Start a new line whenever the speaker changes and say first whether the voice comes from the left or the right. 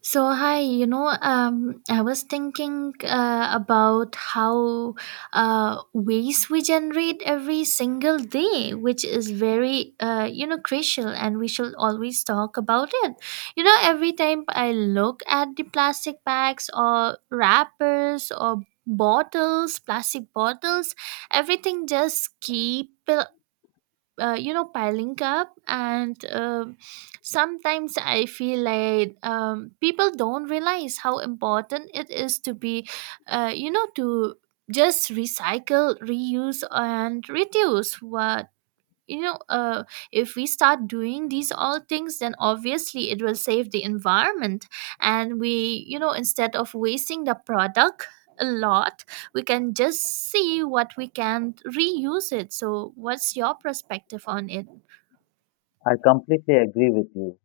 right: So hi, you know, I was thinking about how waste we generate every single day, which is very, you know, crucial, and we should always talk about it. You know, every time I look at the plastic bags or wrappers or bottles, plastic bottles, everything just keep you know piling up and Sometimes I feel like people don't realize how important it is to be to just recycle reuse and reduce what you know uh, if we start doing these all things then obviously it will save the environment, and we you know instead of wasting the product a lot, we can just see what we can reuse it. So what's your perspective on it?
left: I completely agree with you.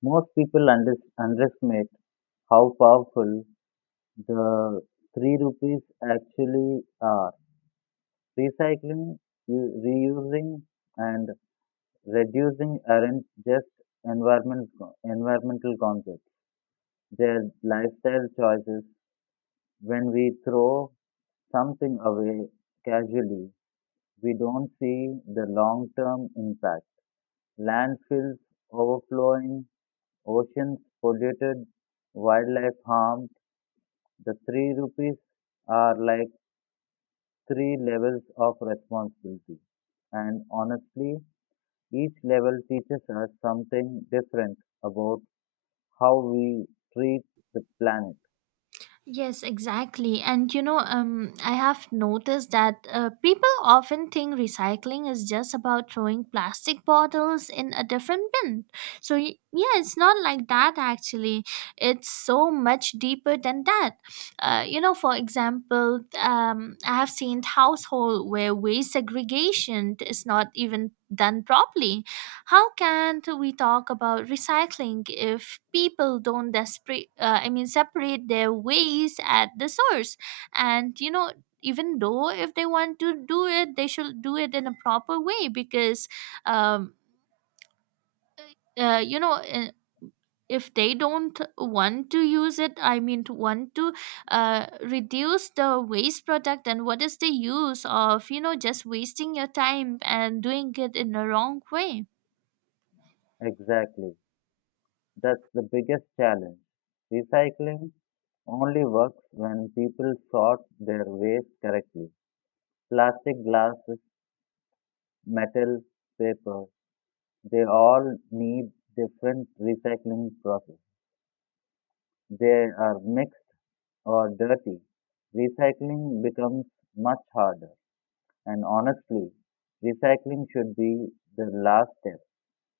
left: Most people underestimate how powerful the three rupees actually are. Recycling, reusing, and reducing aren't just environment, environmental concepts. They're lifestyle choices. When we throw something away casually, we don't see the long term impact. Landfills overflowing, oceans polluted, wildlife harmed, the three rupees are like three levels of responsibility. And honestly, each level teaches us something different about how we treat the planet.
right: Yes, exactly. And you know, I have noticed that people often think recycling is just about throwing plastic bottles in a different bin. So, yeah, it's not like that actually. It's so much deeper than that. You know, for example, I have seen household where waste segregation is not even done properly. How can we talk about recycling if people don't desperate? I mean, separate their waste at the source, and you know. Even though if they want to do it, they should do it in a proper way because um, uh, you know, if they don't want to use it I mean to want to reduce the waste product, then what is the use of you know just wasting your time and doing it in the wrong way?
left: Exactly. That's the biggest challenge. Recycling only works when people sort their waste correctly. Plastic, glasses, metal, paper. They all need different recycling process. They are mixed or dirty. Recycling becomes much harder. And honestly, recycling should be the last step.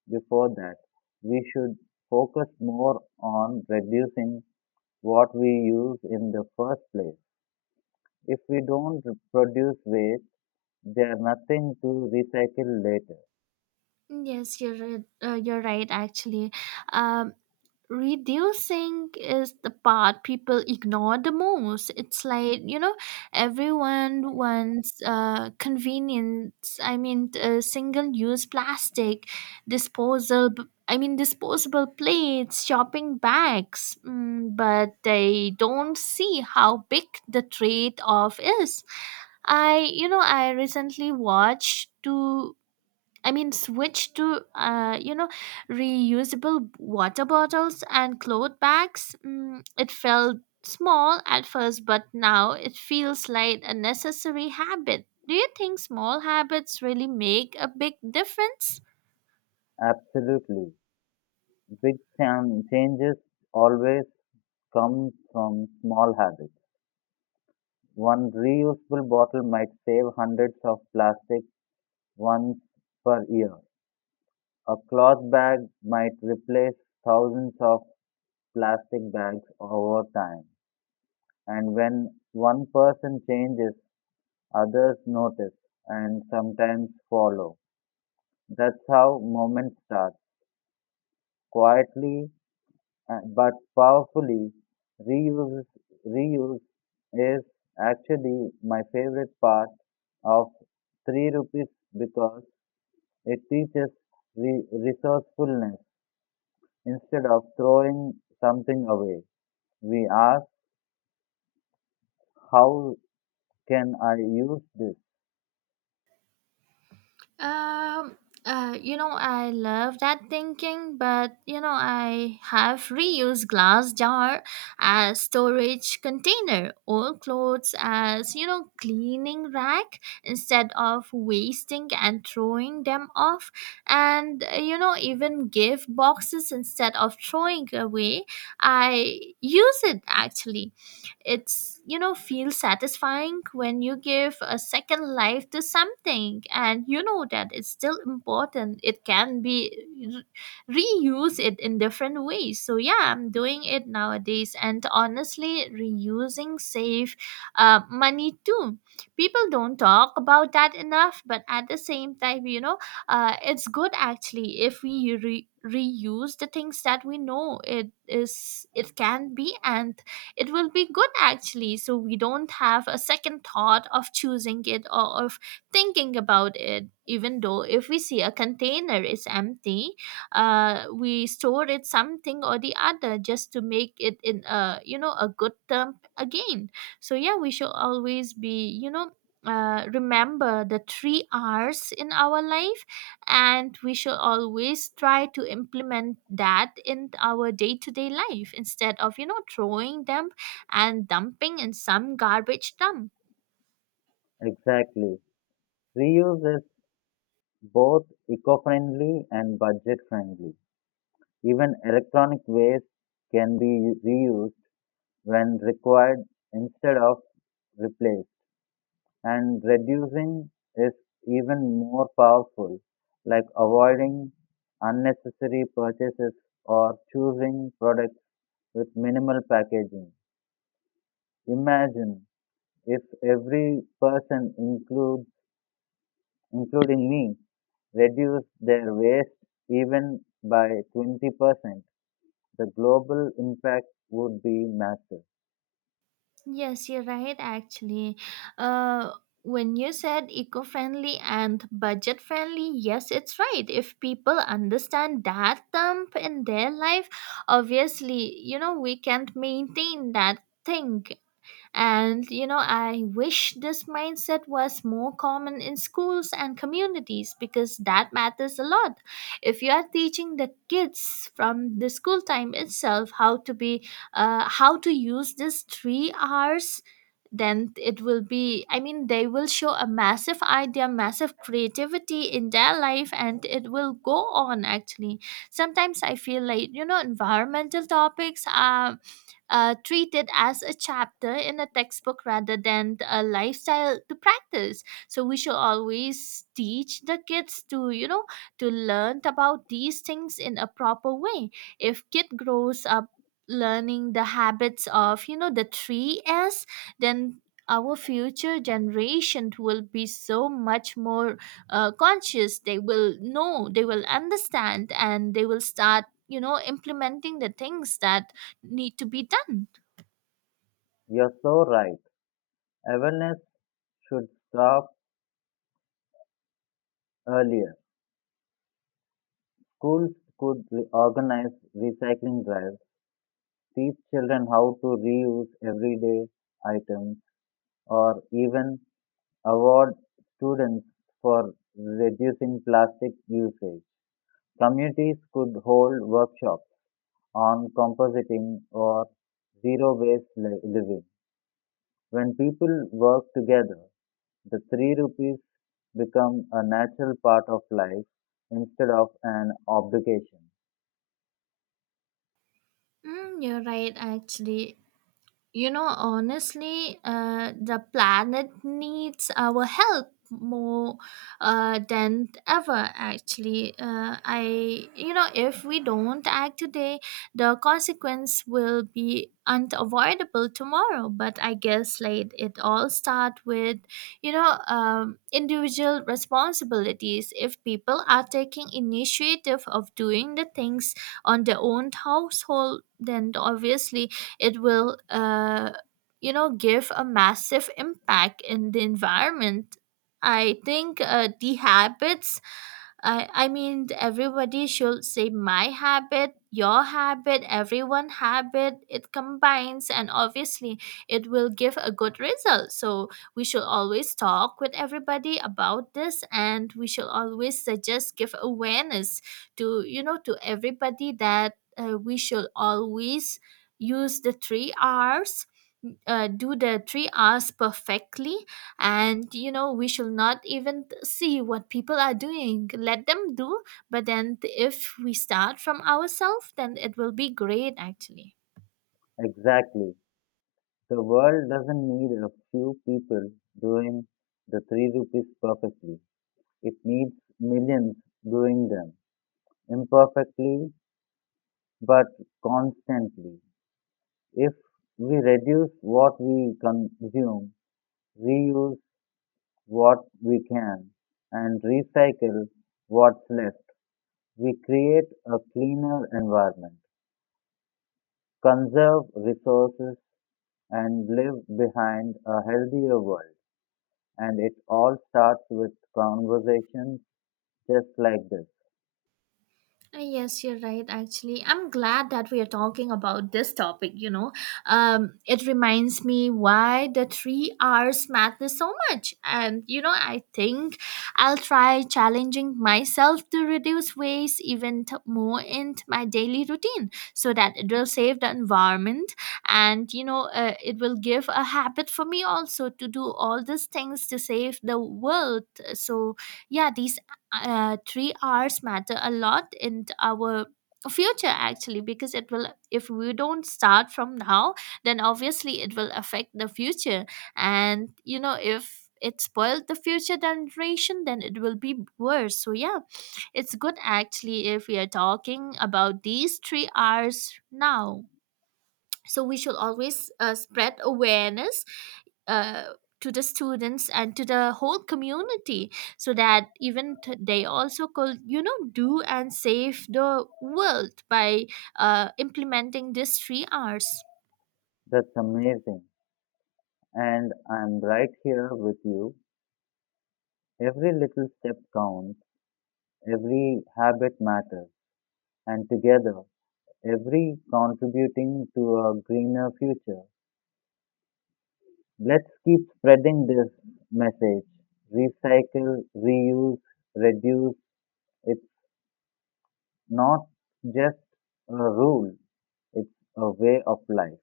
left: Before that, we should focus more on reducing what we use in the first place. If we don't produce waste, there's nothing to recycle later.
right: You're right actually. um, Reducing is the part people ignore the most. It's like you know everyone wants convenience I mean single use plastic disposal I mean disposable plates shopping bags, but they don't see how big the trade off is. I recently watched two I mean, switch to, you know, reusable water bottles and cloth bags. It felt small at first, but now it feels like a necessary habit. Do you think small habits really make a big difference?
left: Absolutely. Big changes always comes from small habits. One reusable bottle might save hundreds of plastic ones per year. A cloth bag might replace thousands of plastic bags over time. And when one person changes, others notice and sometimes follow. That's how movement starts quietly but powerfully. Reuse, reuse is actually my favorite part of 3 rupees because it teaches resourcefulness. Instead of throwing something away, we ask, how can I use this?
right: Um, you know, I love that thinking, but you know, I have reused glass jar as storage container, old clothes as you know, cleaning rack instead of wasting and throwing them off, and you know, even gift boxes instead of throwing away. I use it actually. It's you know feels satisfying when you give a second life to something, and you know that it's still important it can be reuse it in different ways. So yeah, I'm doing it nowadays, and honestly reusing save money too. People don't talk about that enough, but at the same time you know it's good actually if we reuse the things that we know it is it can be and it will be good actually, so we don't have a second thought of choosing it or of thinking about it. Even though if we see a container is empty, we store it something or the other just to make it in a you know a good term again. So yeah, we should always be you know remember the three R's in our life, and we should always try to implement that in our day to day life instead of you know throwing them and dumping in some garbage dump.
left: Exactly. Reuse is both eco-friendly and budget-friendly. Even electronic waste can be reused when required instead of replace, and reducing is even more powerful, like avoiding unnecessary purchases or choosing products with minimal packaging. Imagine if every person including me reduced their waste even by 20%, the global impact would be massive.
right: Yes, you're right, actually. Uh, when you said eco friendly and budget friendly, yes, it's right. If people understand that dump in their life, obviously, you know, we can't maintain that thing. And you know, I wish this mindset was more common in schools and communities because that matters a lot. If you are teaching the kids from the school time itself how to be, how to use these 3 hours, then it will be I mean they will show a massive idea massive creativity in their life, and it will go on actually. Sometimes I feel like you know environmental topics are treat it as a chapter in a textbook rather than a lifestyle to practice. So we should always teach the kids to, you know, to learn about these things in a proper way. If kid grows up learning the habits of, you know, the three S, then our future generation will be so much more conscious. They will know they will understand and they will start you know implementing the things that need to be done.
left: You're so right. Awareness should stop earlier, schools could organize recycling drives, teach children how to reuse everyday items, or even award students for reducing plastic usage. Communities could hold workshops on compositing or zero waste living. When people work together, the three rupees become a natural part of life instead of an obligation.
right: You're right, actually. You know, honestly, the planet needs our help more than ever actually. I you know if we don't act today the consequence will be unavoidable tomorrow, but I guess like it all start with you know individual responsibilities. If people are taking initiative of doing the things on their own household, then obviously it will you know give a massive impact in the environment. I think the habits I mean everybody should say my habit your habit everyone habit it combines, and obviously it will give a good result. So we should always talk with everybody about this, and we should always suggest give awareness to you know to everybody that we should always use the three R's, do the three R's perfectly, and you know we should not even see what people are doing. Let them do, but then if we start from ourselves, then it will be great actually.
left: Exactly. The world doesn't need a few people doing the three rupees perfectly. It needs millions doing them imperfectly but constantly. If we reduce what we consume, reuse what we can, and recycle what's left, we create a cleaner environment, conserve resources, and leave behind a healthier world. And it all starts with conversations just like this.
right: Yes, you're right. Actually, I'm glad that we are talking about this topic. You know, it reminds me why the three R's matter so much. And you know, I think I'll try challenging myself to reduce waste even more in my daily routine, so that it will save the environment, and you know, it will give a habit for me also to do all these things to save the world. So yeah, these 3 hours matter a lot in our future actually because it will if we don't start from now, then obviously it will affect the future. And you know if it spoiled the future generation then it will be worse, so yeah it's good actually if we are talking about these 3 hours now. So we should always spread awareness uh, to the students and to the whole community, so that even they also could you know do and save the world by implementing these three r's.
left: That's amazing. And I'm right here with you. Every little step counts, every habit matters, and together, every contributing to a greener future. Let's keep spreading this message. Recycle, reuse, reduce. It's not just a rule, it's a way of life.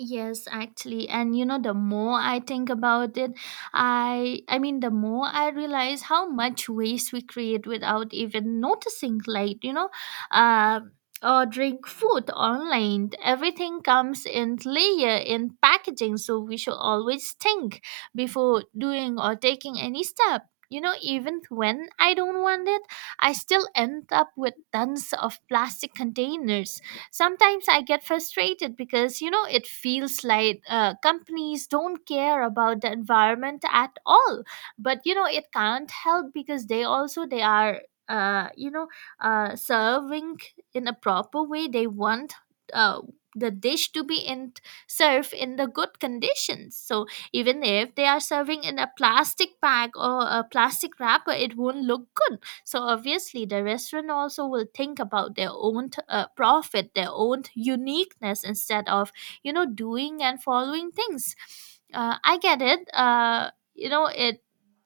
right: Yes, actually. And you know, the more I think about it, I mean the more I realize how much waste we create without even noticing, like, you know, uh, ordering food online. Everything comes in layer in packaging, so we should always think before doing or taking any step. You know, even when I don't want it, I still end up with tons of plastic containers. Sometimes I get frustrated because, you know, it feels like companies don't care about the environment at all. But, you know, it can't help because they also, they are, uh, you know, serving in a proper way. They want uh, the dish to be in served in the good conditions. So even if they are serving in a plastic bag or a plastic wrapper, it won't look good, so obviously, the restaurant also will think about their own profit, their own uniqueness instead of you know doing and following things. I get it. You know it.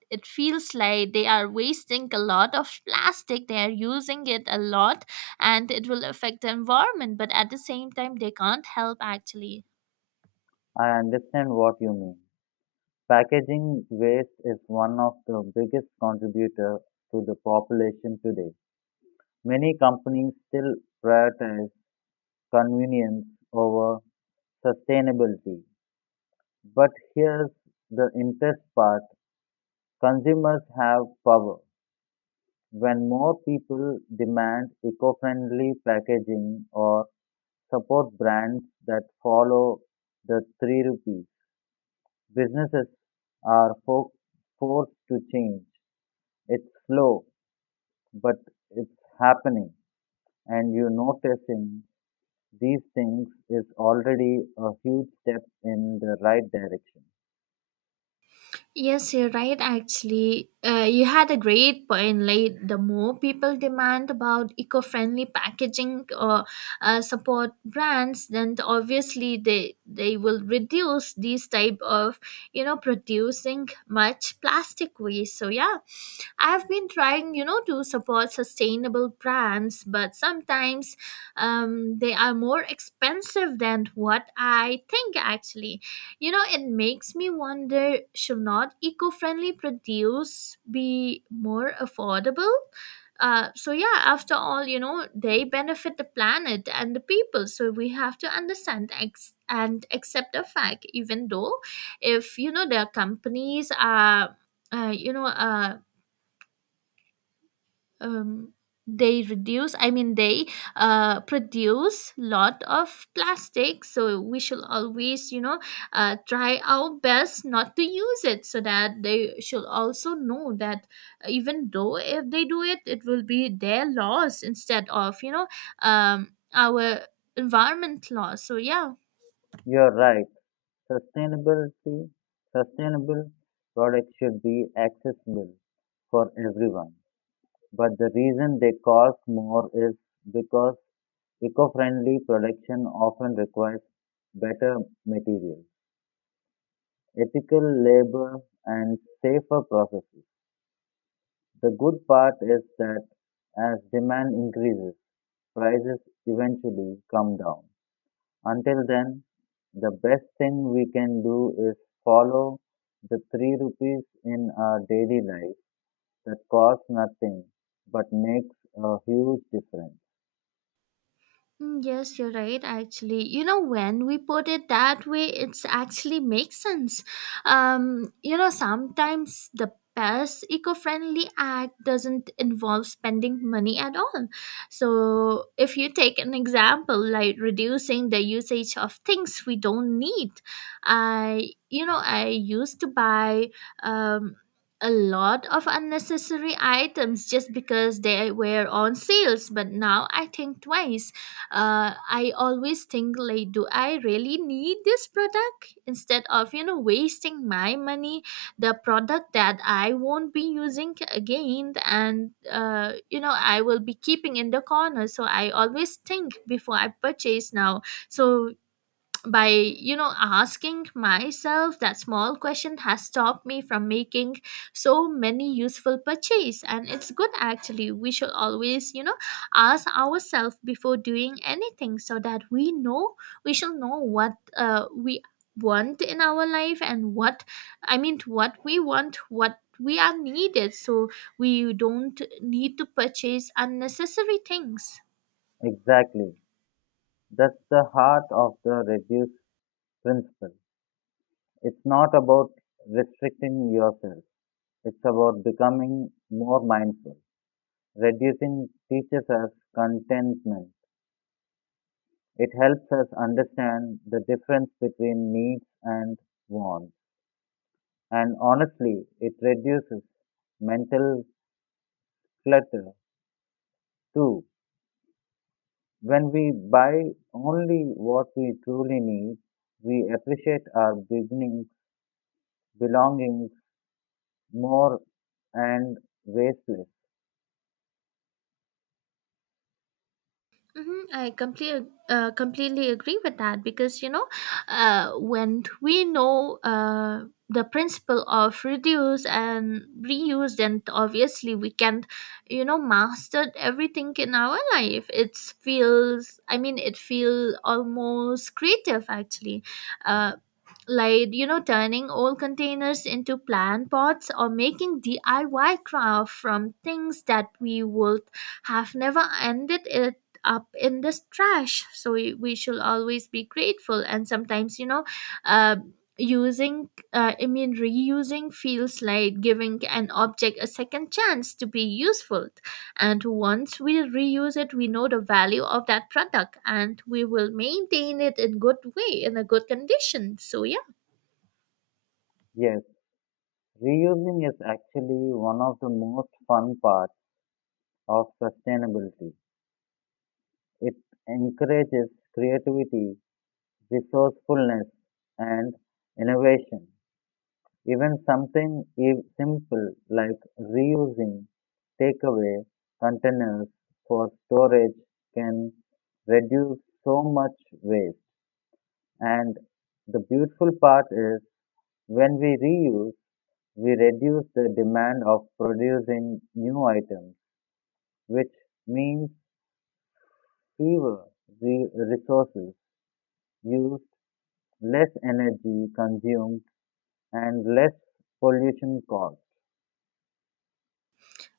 right: It feels like they are wasting a lot of plastic. They are using it a lot, and it will affect the environment. But at the same time, they can't help actually.
left: I understand what you mean. Packaging waste is one of the biggest contributor to the population today. Many companies still prioritize convenience over sustainability. But here's the interest part. Consumers have power. When more people demand eco-friendly packaging or support brands that follow the three rupees, businesses are forced to change. It's slow, but it's happening and you noticing these things is already a huge step in the right direction.
right: Yes, you're right. Actually, you had a great point. Like the more people demand about eco-friendly packaging or support brands, then obviously they will reduce these type of you know producing much plastic waste. So yeah, I've been trying you know to support sustainable brands, but sometimes they are more expensive than what I think actually. You know, it makes me wonder should not eco friendly produce be more affordable? So, yeah, after all, you know, they benefit the planet and the people. So, we have to understand and accept the fact, even though if, you know, their companies are. Uh, you know, uh, um, they reduce I mean they produce lot of plastic, so we should always you know try our best not to use it so that they should also know that even though if they do it it will be their loss instead of you know our environment laws so yeah.
left: You're right, sustainability sustainable products should be accessible for everyone, but the reason they cost more is because eco-friendly production often requires better materials, ethical labor, and safer processes. The good part is that as demand increases, prices eventually come down. Until then, the best thing we can do is follow the 3 rupees in our daily life that cost nothing but makes a huge difference.
right: Yes, you're right, actually. You know, when we put it that way, it's actually makes sense. You know, sometimes the best eco-friendly act doesn't involve spending money at all. So, if you take an example like reducing the usage of things we don't need, I, I used to buy um a lot of unnecessary items just because they were on sales, but now I think twice. I always think like, do I really need this product instead of wasting my money, the product that I won't be using again and I will be keeping in the corner. So I always think before I purchase now. So by asking myself that small question has stopped me from making so many useful purchase. And it's good, actually, we should always ask ourselves before doing anything so that we know, we shall know what we want in our life and what, I mean what we want, what we are needed. So we don't need to purchase unnecessary things.
left: Exactly. That's the heart of the reduce principle. It's not about restricting yourself. It's about becoming more mindful. Reducing teaches us contentment. It helps us understand the difference between needs and wants. And honestly, it reduces mental clutter too. When we buy only what we truly need, we appreciate our belongings more and wasteless.
right: Mhm, I completely completely agree with that because when we know the principle of reduce and reuse, then obviously we can master everything in our life. It feels, I mean it feel almost creative actually. Uh, like turning old containers into plant pots or making DIY craft from things that we would have never ended it up in this trash. So we should always be grateful. And sometimes uh, using, I mean reusing feels like giving an object a second chance to be useful. And once we reuse it, we know the value of that product and we will maintain it in good way, in a good condition. So yeah.
left: Yes, reusing is actually one of the most fun parts of sustainability. It encourages creativity, resourcefulness, and innovation. Even something simple like reusing takeaway containers for storage can reduce so much waste. And the beautiful part is when we reuse, we reduce the demand of producing new items, which means fewer resources used, less energy consumed, and less pollution caused.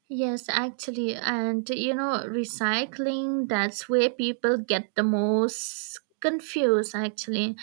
right: Yes, actually, and recycling, that's where people get the most confused actually.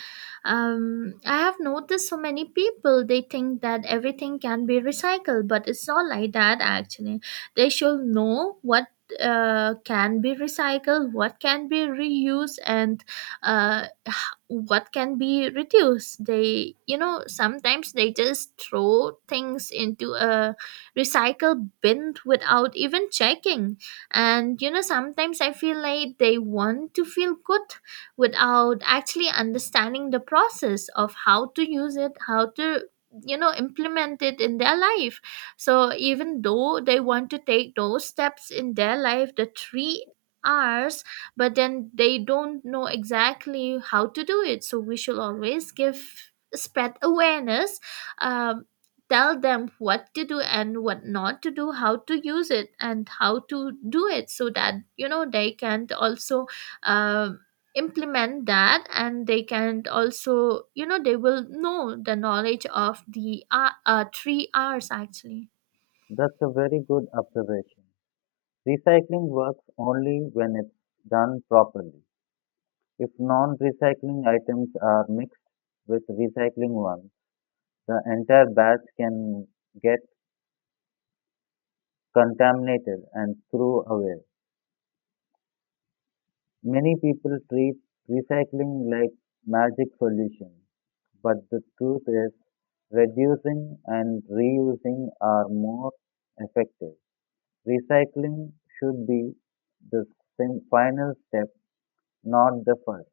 right: I have noticed so many people, they think that everything can be recycled, but it's not like that actually. They should know what can be recycled, what can be reused, and uh, h- what can be reduced. They, sometimes they just throw things into a recycle bin without even checking. And sometimes I feel like they want to feel good without actually understanding the process of how to use it, how to implement it in their life. So even though they want to take those steps in their life, the three R's, but then they don't know exactly how to do it. So we should always give, spread awareness, um, tell them what to do and what not to do, how to use it and how to do it, so that they can also um implement that, and they can also, they will know the knowledge of the three R's actually.
left: That's a very good observation. Recycling works only when it's done properly. If non-recycling items are mixed with recycling ones, the entire batch can get contaminated and thrown away. Many people treat recycling like magic solution, but the truth is reducing and reusing are more effective. Recycling should be the final step, not the first.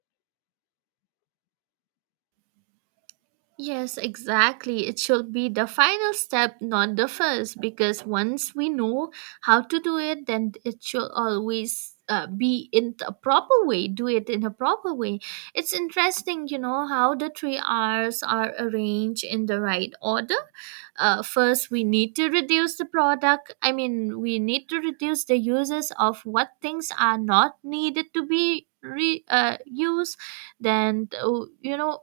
right: Yes, exactly. It should be the final step, not the first, because once we know how to do it, then it should always be in a proper way, do it in a proper way. It's interesting, how the three R's are arranged in the right order. First, we need to reduce the product. I mean, we need to reduce the uses of what things are not needed to be re used. Then,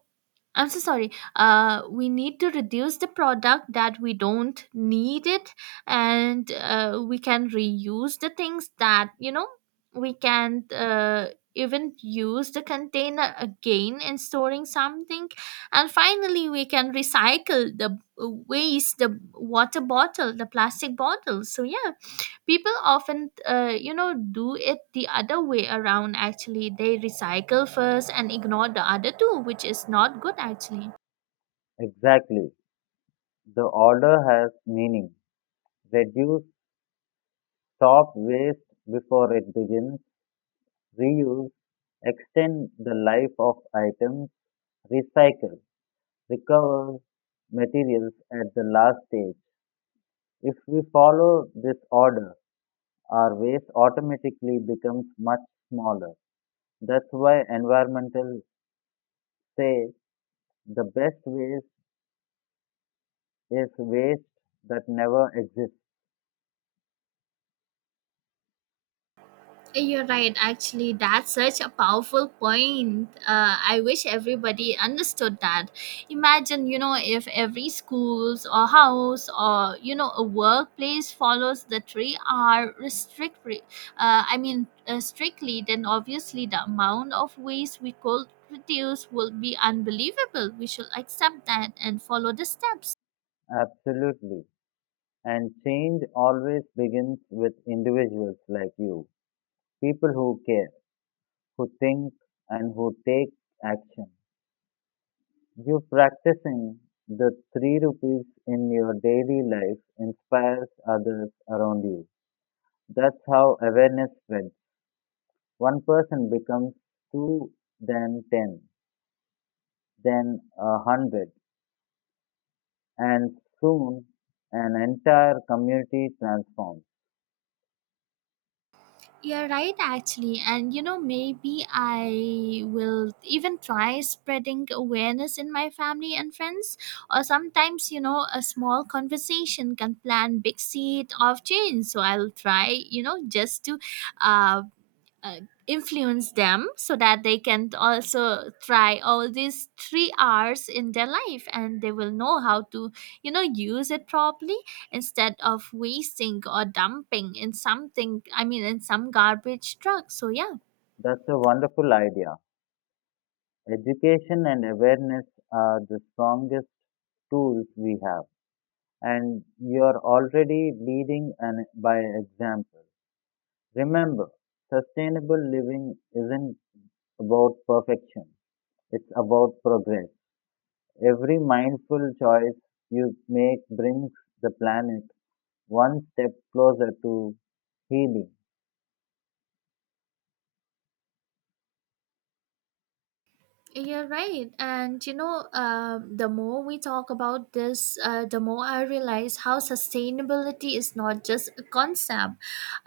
right: I'm so sorry. We need to reduce the product that we don't need it, and we can reuse the things that we can even use the container again in storing something, and finally we can recycle the waste, the water bottle, the plastic bottle. So yeah, people often do it the other way around, actually they recycle first and ignore the other two, which is not good actually.
left: Exactly. The order has meaning. Reduce, stop waste before it begins, reuse, extend the life of items, recycle, recover materials at the last stage. If we follow this order, our waste automatically becomes much smaller. That's why environmental say the best ways is waste that never exists.
right: You're right. Actually, that's such a powerful point. I wish everybody understood that. Imagine, if every schools or house or a workplace follows the three R I mean, strictly, then obviously the amount of waste we could reduce will be unbelievable. We should accept that and follow the steps.
left: Absolutely. And change always begins with individuals like you, people who care, who think, and who take action. You practicing the three rupees in your daily life inspires others around you. That's how awareness spreads. One person becomes two, then ten, then a hundred, and soon an entire community transforms.
right: You're right, actually. And maybe I will even try spreading awareness in my family and friends. Or sometimes, a small conversation can plant big seed of change. So I'll try, just to uh, uh, influence them so that they can also try all these three R's in their life, and they will know how to, use it properly instead of wasting or dumping in something, I mean, in some garbage truck. So, yeah.
left: That's a wonderful idea. Education and awareness are the strongest tools we have, and you are already leading an, by example. Remember, sustainable living isn't about perfection, it's about progress. Every mindful choice you make brings the planet one step closer to healing.
right: You're right. And the more we talk about this, the more I realize how sustainability is not just a concept,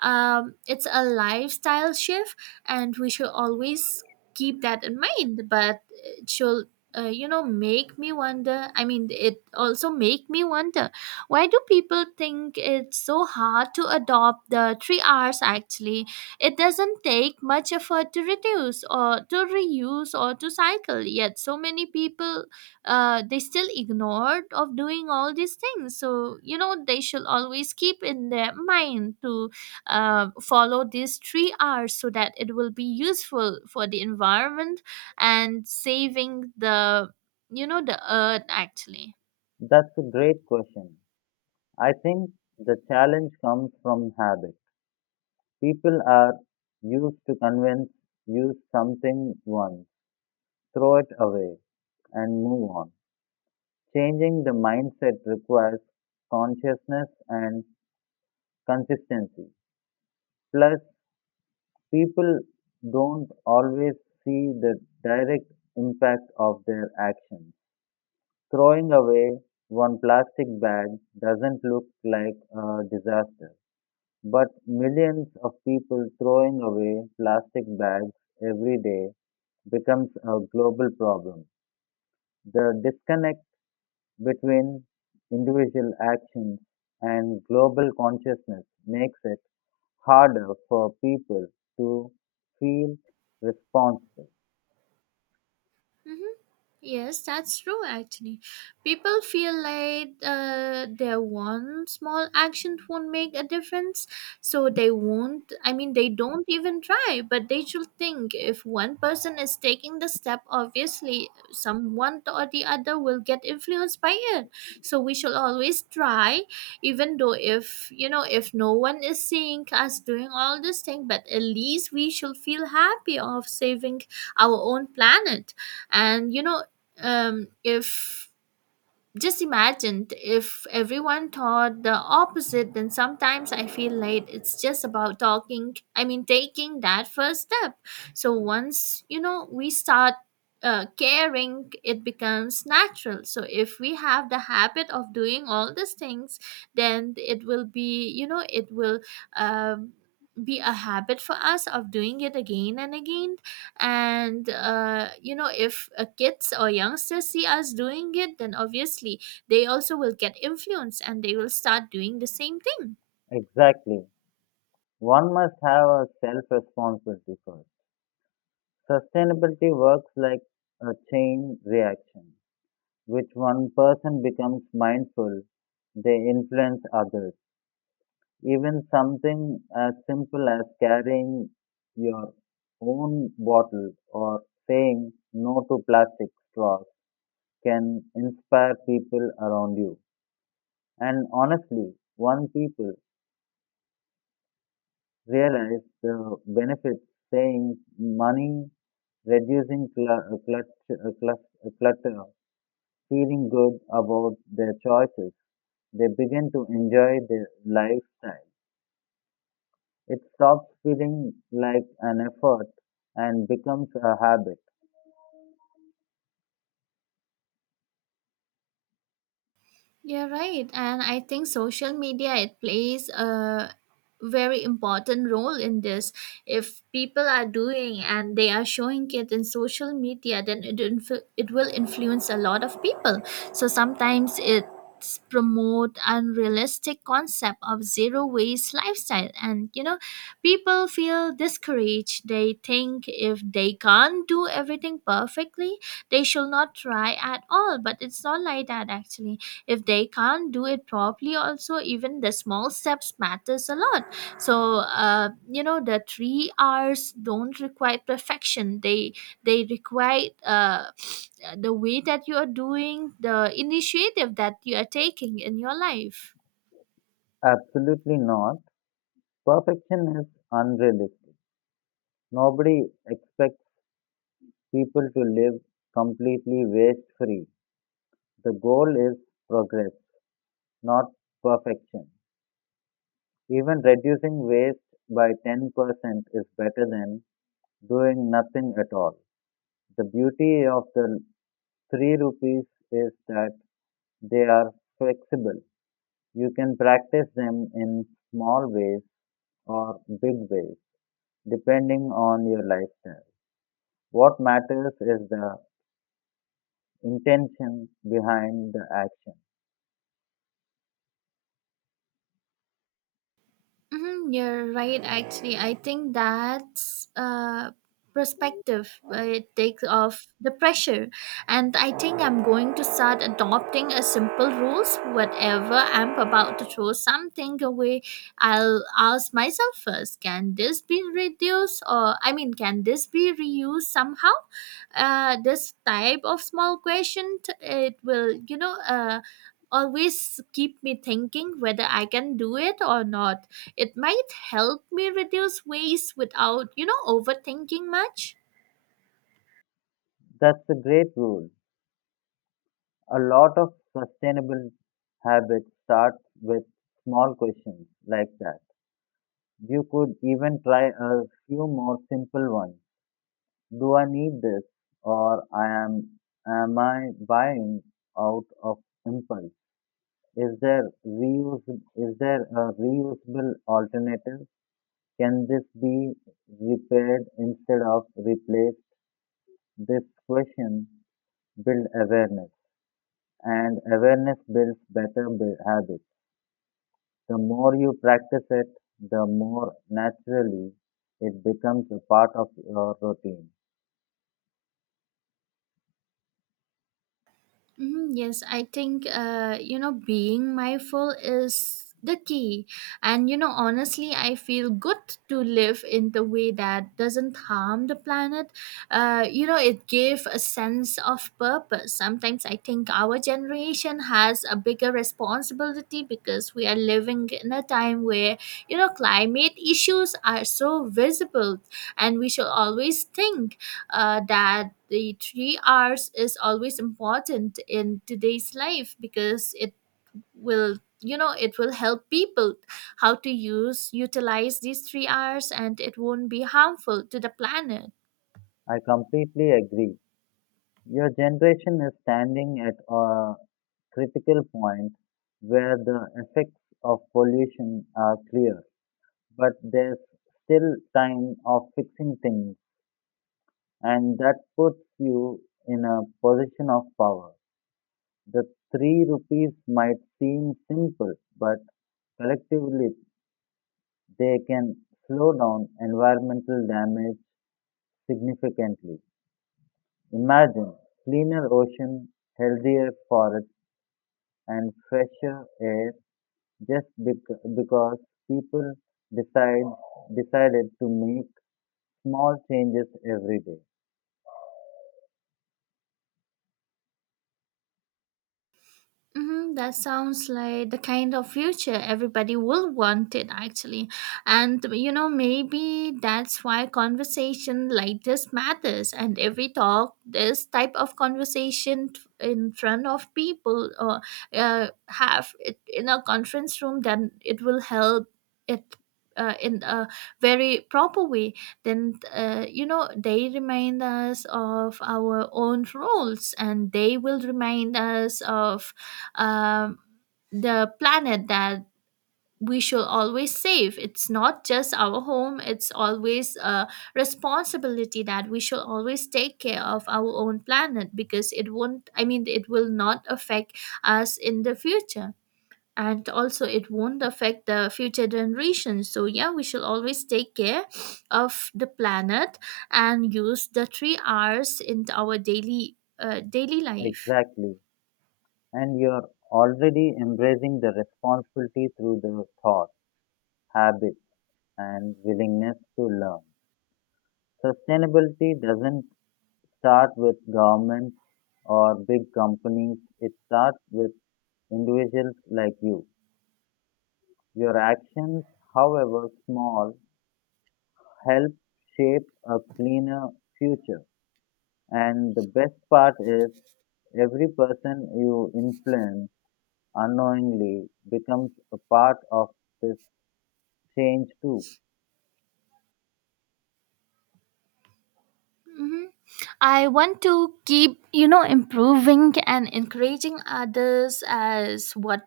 right: it's a lifestyle shift, and we should always keep that in mind. But it should, make me wonder. I mean, it also make me wonder, why do people think it's so hard to adopt the three R's actually? It doesn't take much effort to reduce or to reuse or to cycle. Yet so many people they still ignored of doing all these things. So they should always keep in their mind to follow these three R's so that it will be useful for the environment and saving the, the earth actually.
left: That's a great question. I think the challenge comes from habit. People are used to convince, use something once, throw it away, and move on. Changing the mindset requires consciousness and consistency. Plus, people don't always see the direct impact of their actions. Throwing away one plastic bag doesn't look like a disaster. But millions of people throwing away plastic bags every day becomes a global problem. The disconnect between individual actions and global consciousness makes it harder for people to feel responsible.
right: Yes, that's true actually. People feel like their one small action won't make a difference, so they won't, I mean, they don't even try, but they should think, if one person is taking the step, obviously someone or the other will get influenced by it. So we should always try, even though if, if no one is seeing us doing all this thing, but at least we should feel happy of saving our own planet. And if, just imagined if everyone thought the opposite, then sometimes I feel like it's just about talking, I mean taking that first step. So once we start caring, it becomes natural. So if we have the habit of doing all these things, then it will be, it will um, be a habit for us of doing it again and again. And if kids or youngsters see us doing it, then obviously they also will get influenced and they will start doing the same.
left: Exactly. One must have a self responsibility first. Sustainability works like a chain reaction. Which one person becomes mindful, they influence others. Even something as simple as carrying your own bottle or saying no to plastic straws can inspire people around you. And honestly, once people realize the benefits, saying money, reducing clutter, feeling good about their choices. They begin to enjoy their lifestyle. It stops feeling like an effort and becomes a habit.
right: Yeah, right. And I think social media, it plays a very important role in this. If people are doing and they are showing it in social media, then it will influence a lot of people. So sometimes it promote unrealistic concept of zero waste lifestyle, and people feel discouraged, they think if they can't do everything perfectly, they should not try at all. But it's not like that actually. If they can't do it properly also, even the small steps matters a lot. So the three R's don't require perfection, they require the way that you are doing, the initiative that you are taking in your life.
left: Absolutely not. Perfection is unrealistic. Nobody expects people to live completely waste free. The goal is progress, not perfection. Even reducing waste by 10% is better than doing nothing at all. The beauty of the three rupees is that they are flexible. You can practice them in small ways or big ways, depending on your lifestyle. What matters is the intention behind the action.
right: Hmm, you're right. Actually, I think that's perspective. It takes off the pressure, and I think I'm going to start adopting a simple rules. Whatever I'm about to throw something away, I'll ask myself first: can this be reduced, or I mean, can this be reused somehow? This type of small question, it will, always keep me thinking whether I can do it or not, it might help me reduce waste without, overthinking much.
left: That's a great rule. A lot of sustainable habits start with small questions like that. You could even try a few more simple ones. Do I need this, or I am I buying out of impulse? Is there reuse? Is there a reusable alternative? Can this be repaired instead of replaced? This question build awareness, and awareness builds better habits. The more you practice it, the more naturally it becomes a part of your routine.
right: Mhm, yes, I think being mindful is the key, and honestly, I feel good to live in the way that doesn't harm the planet. It gave a sense of purpose. Sometimes I think our generation has a bigger responsibility because we are living in a time where climate issues are so visible, and we should always think that the 3 hours is always important in today's life because it will, it will help people how to use utilize these 3 hours, and it won't be harmful to the planet.
left: I completely agree. Your generation is standing at a critical point where the effects of pollution are clear, but there's still time of fixing things, and that puts you in a position of power. The three rupees might seem simple, but collectively they can slow down environmental damage significantly. Imagine cleaner ocean, healthier forests, and fresher air just because people decide decided to make small changes every day.
right: Mm-hmm, that sounds like the kind of future everybody will want it actually. And maybe that's why conversation like this matters. And every talk, this type of conversation in front of people or have it in a conference room, then it will help it. In a very proper way, then they remind us of our own roles, and they will remind us of um, the planet that we should always save. It's not just our home, it's always a responsibility that we should always take care of our own planet, because it won't, I mean, it will not affect us in the future. And also, it won't affect the future generations. So, yeah, we should always take care of the planet and use the three R's in our daily life.
left: Exactly. And you're already embracing the responsibility through the thought, habits, and willingness to learn. Sustainability doesn't start with governments or big companies, it starts with individuals like you. Your actions, however small, help shape a cleaner future. And the best part is, every person you influence unknowingly becomes a part of this change too.
right: Mhm. I want to keep, improving and encouraging others as what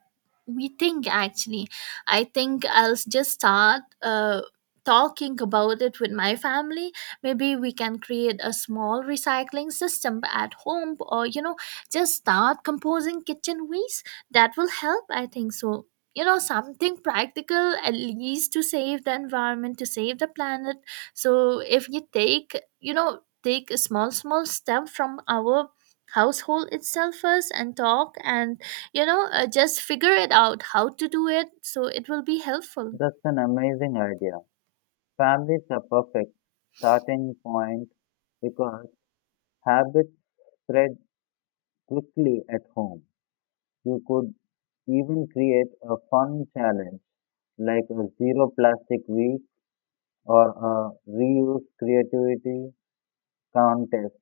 right: we think actually. I think I'll just start talking about it with my family. Maybe we can create a small recycling system at home, or, just start composing kitchen waste. That will help, I think so. Something practical at least to save the environment, to save the planet. So if you take, take a small step from our household itself first and talk and just figure it out how to do it, so it will be helpful.
left: That's an amazing idea. Families are perfect starting point because habits spread quickly at home. You could even create a fun challenge like a zero plastic week or a reuse creativity contest.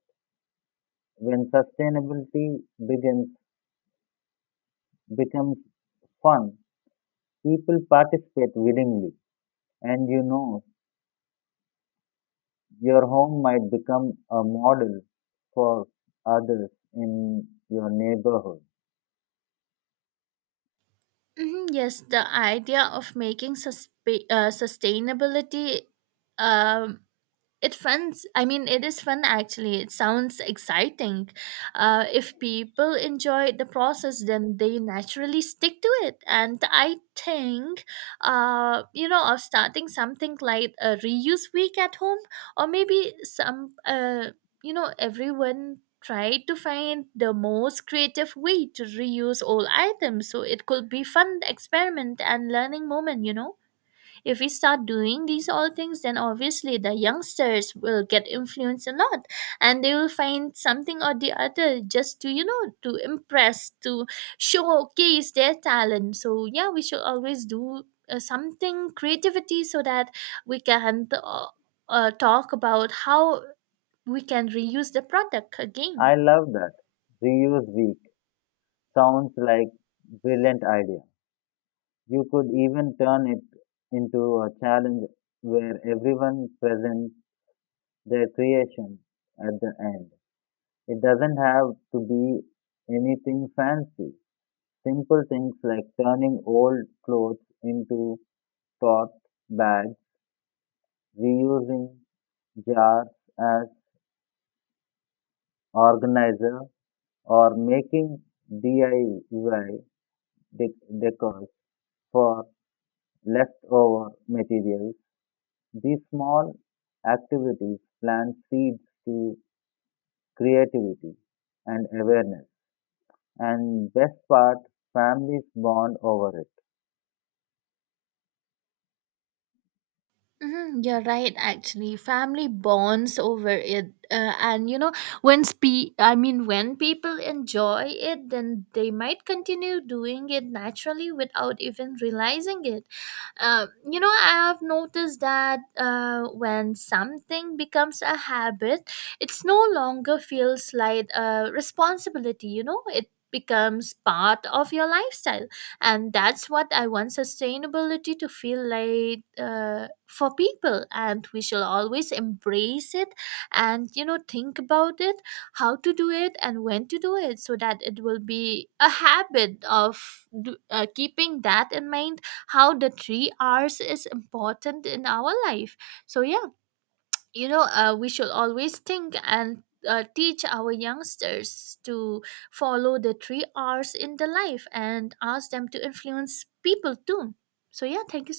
left: When sustainability begins becomes fun, people participate willingly, and you know your home might become a model for others in your neighborhood.
right: Mhm, yes, the idea of making sustainability um it is fun actually, it sounds exciting. If people enjoy the process, then they naturally stick to it. And I think of starting something like a reuse week at home or maybe some everyone try to find the most creative way to reuse old items, so it could be fun experiment and learning moment, if we start doing these all things, then obviously the youngsters will get influenced a lot, and they will find something or the other just to, to impress, to showcase their talent. So, yeah, we should always do something creativity so that we can talk about how we can reuse the product again.
left: I love that. Reuse Week sounds like brilliant idea. You could even turn it into a challenge where everyone presents their creation at the end. It doesn't have to be anything fancy. Simple things like turning old clothes into tote bags, reusing jars as organizer, or making DIY decors for leftover materials. These small activities plant seeds to creativity and awareness. And best part, families bond over it.
right: Mhm, you're right, actually. Family bonds over it. When I mean, when people enjoy it, then they might continue doing it naturally without even realizing it. I have noticed that when something becomes a habit, it's no longer feels like a responsibility, it becomes part of your lifestyle. And that's what I want sustainability to feel like for people, and we shall always embrace it. And think about it, how to do it and when to do it, so that it will be a habit of keeping that in mind, how the 3 Rs is important in our life. So yeah, we should always think, and teach our youngsters to follow the three R's in the life, and ask them to influence people too. So yeah, thank you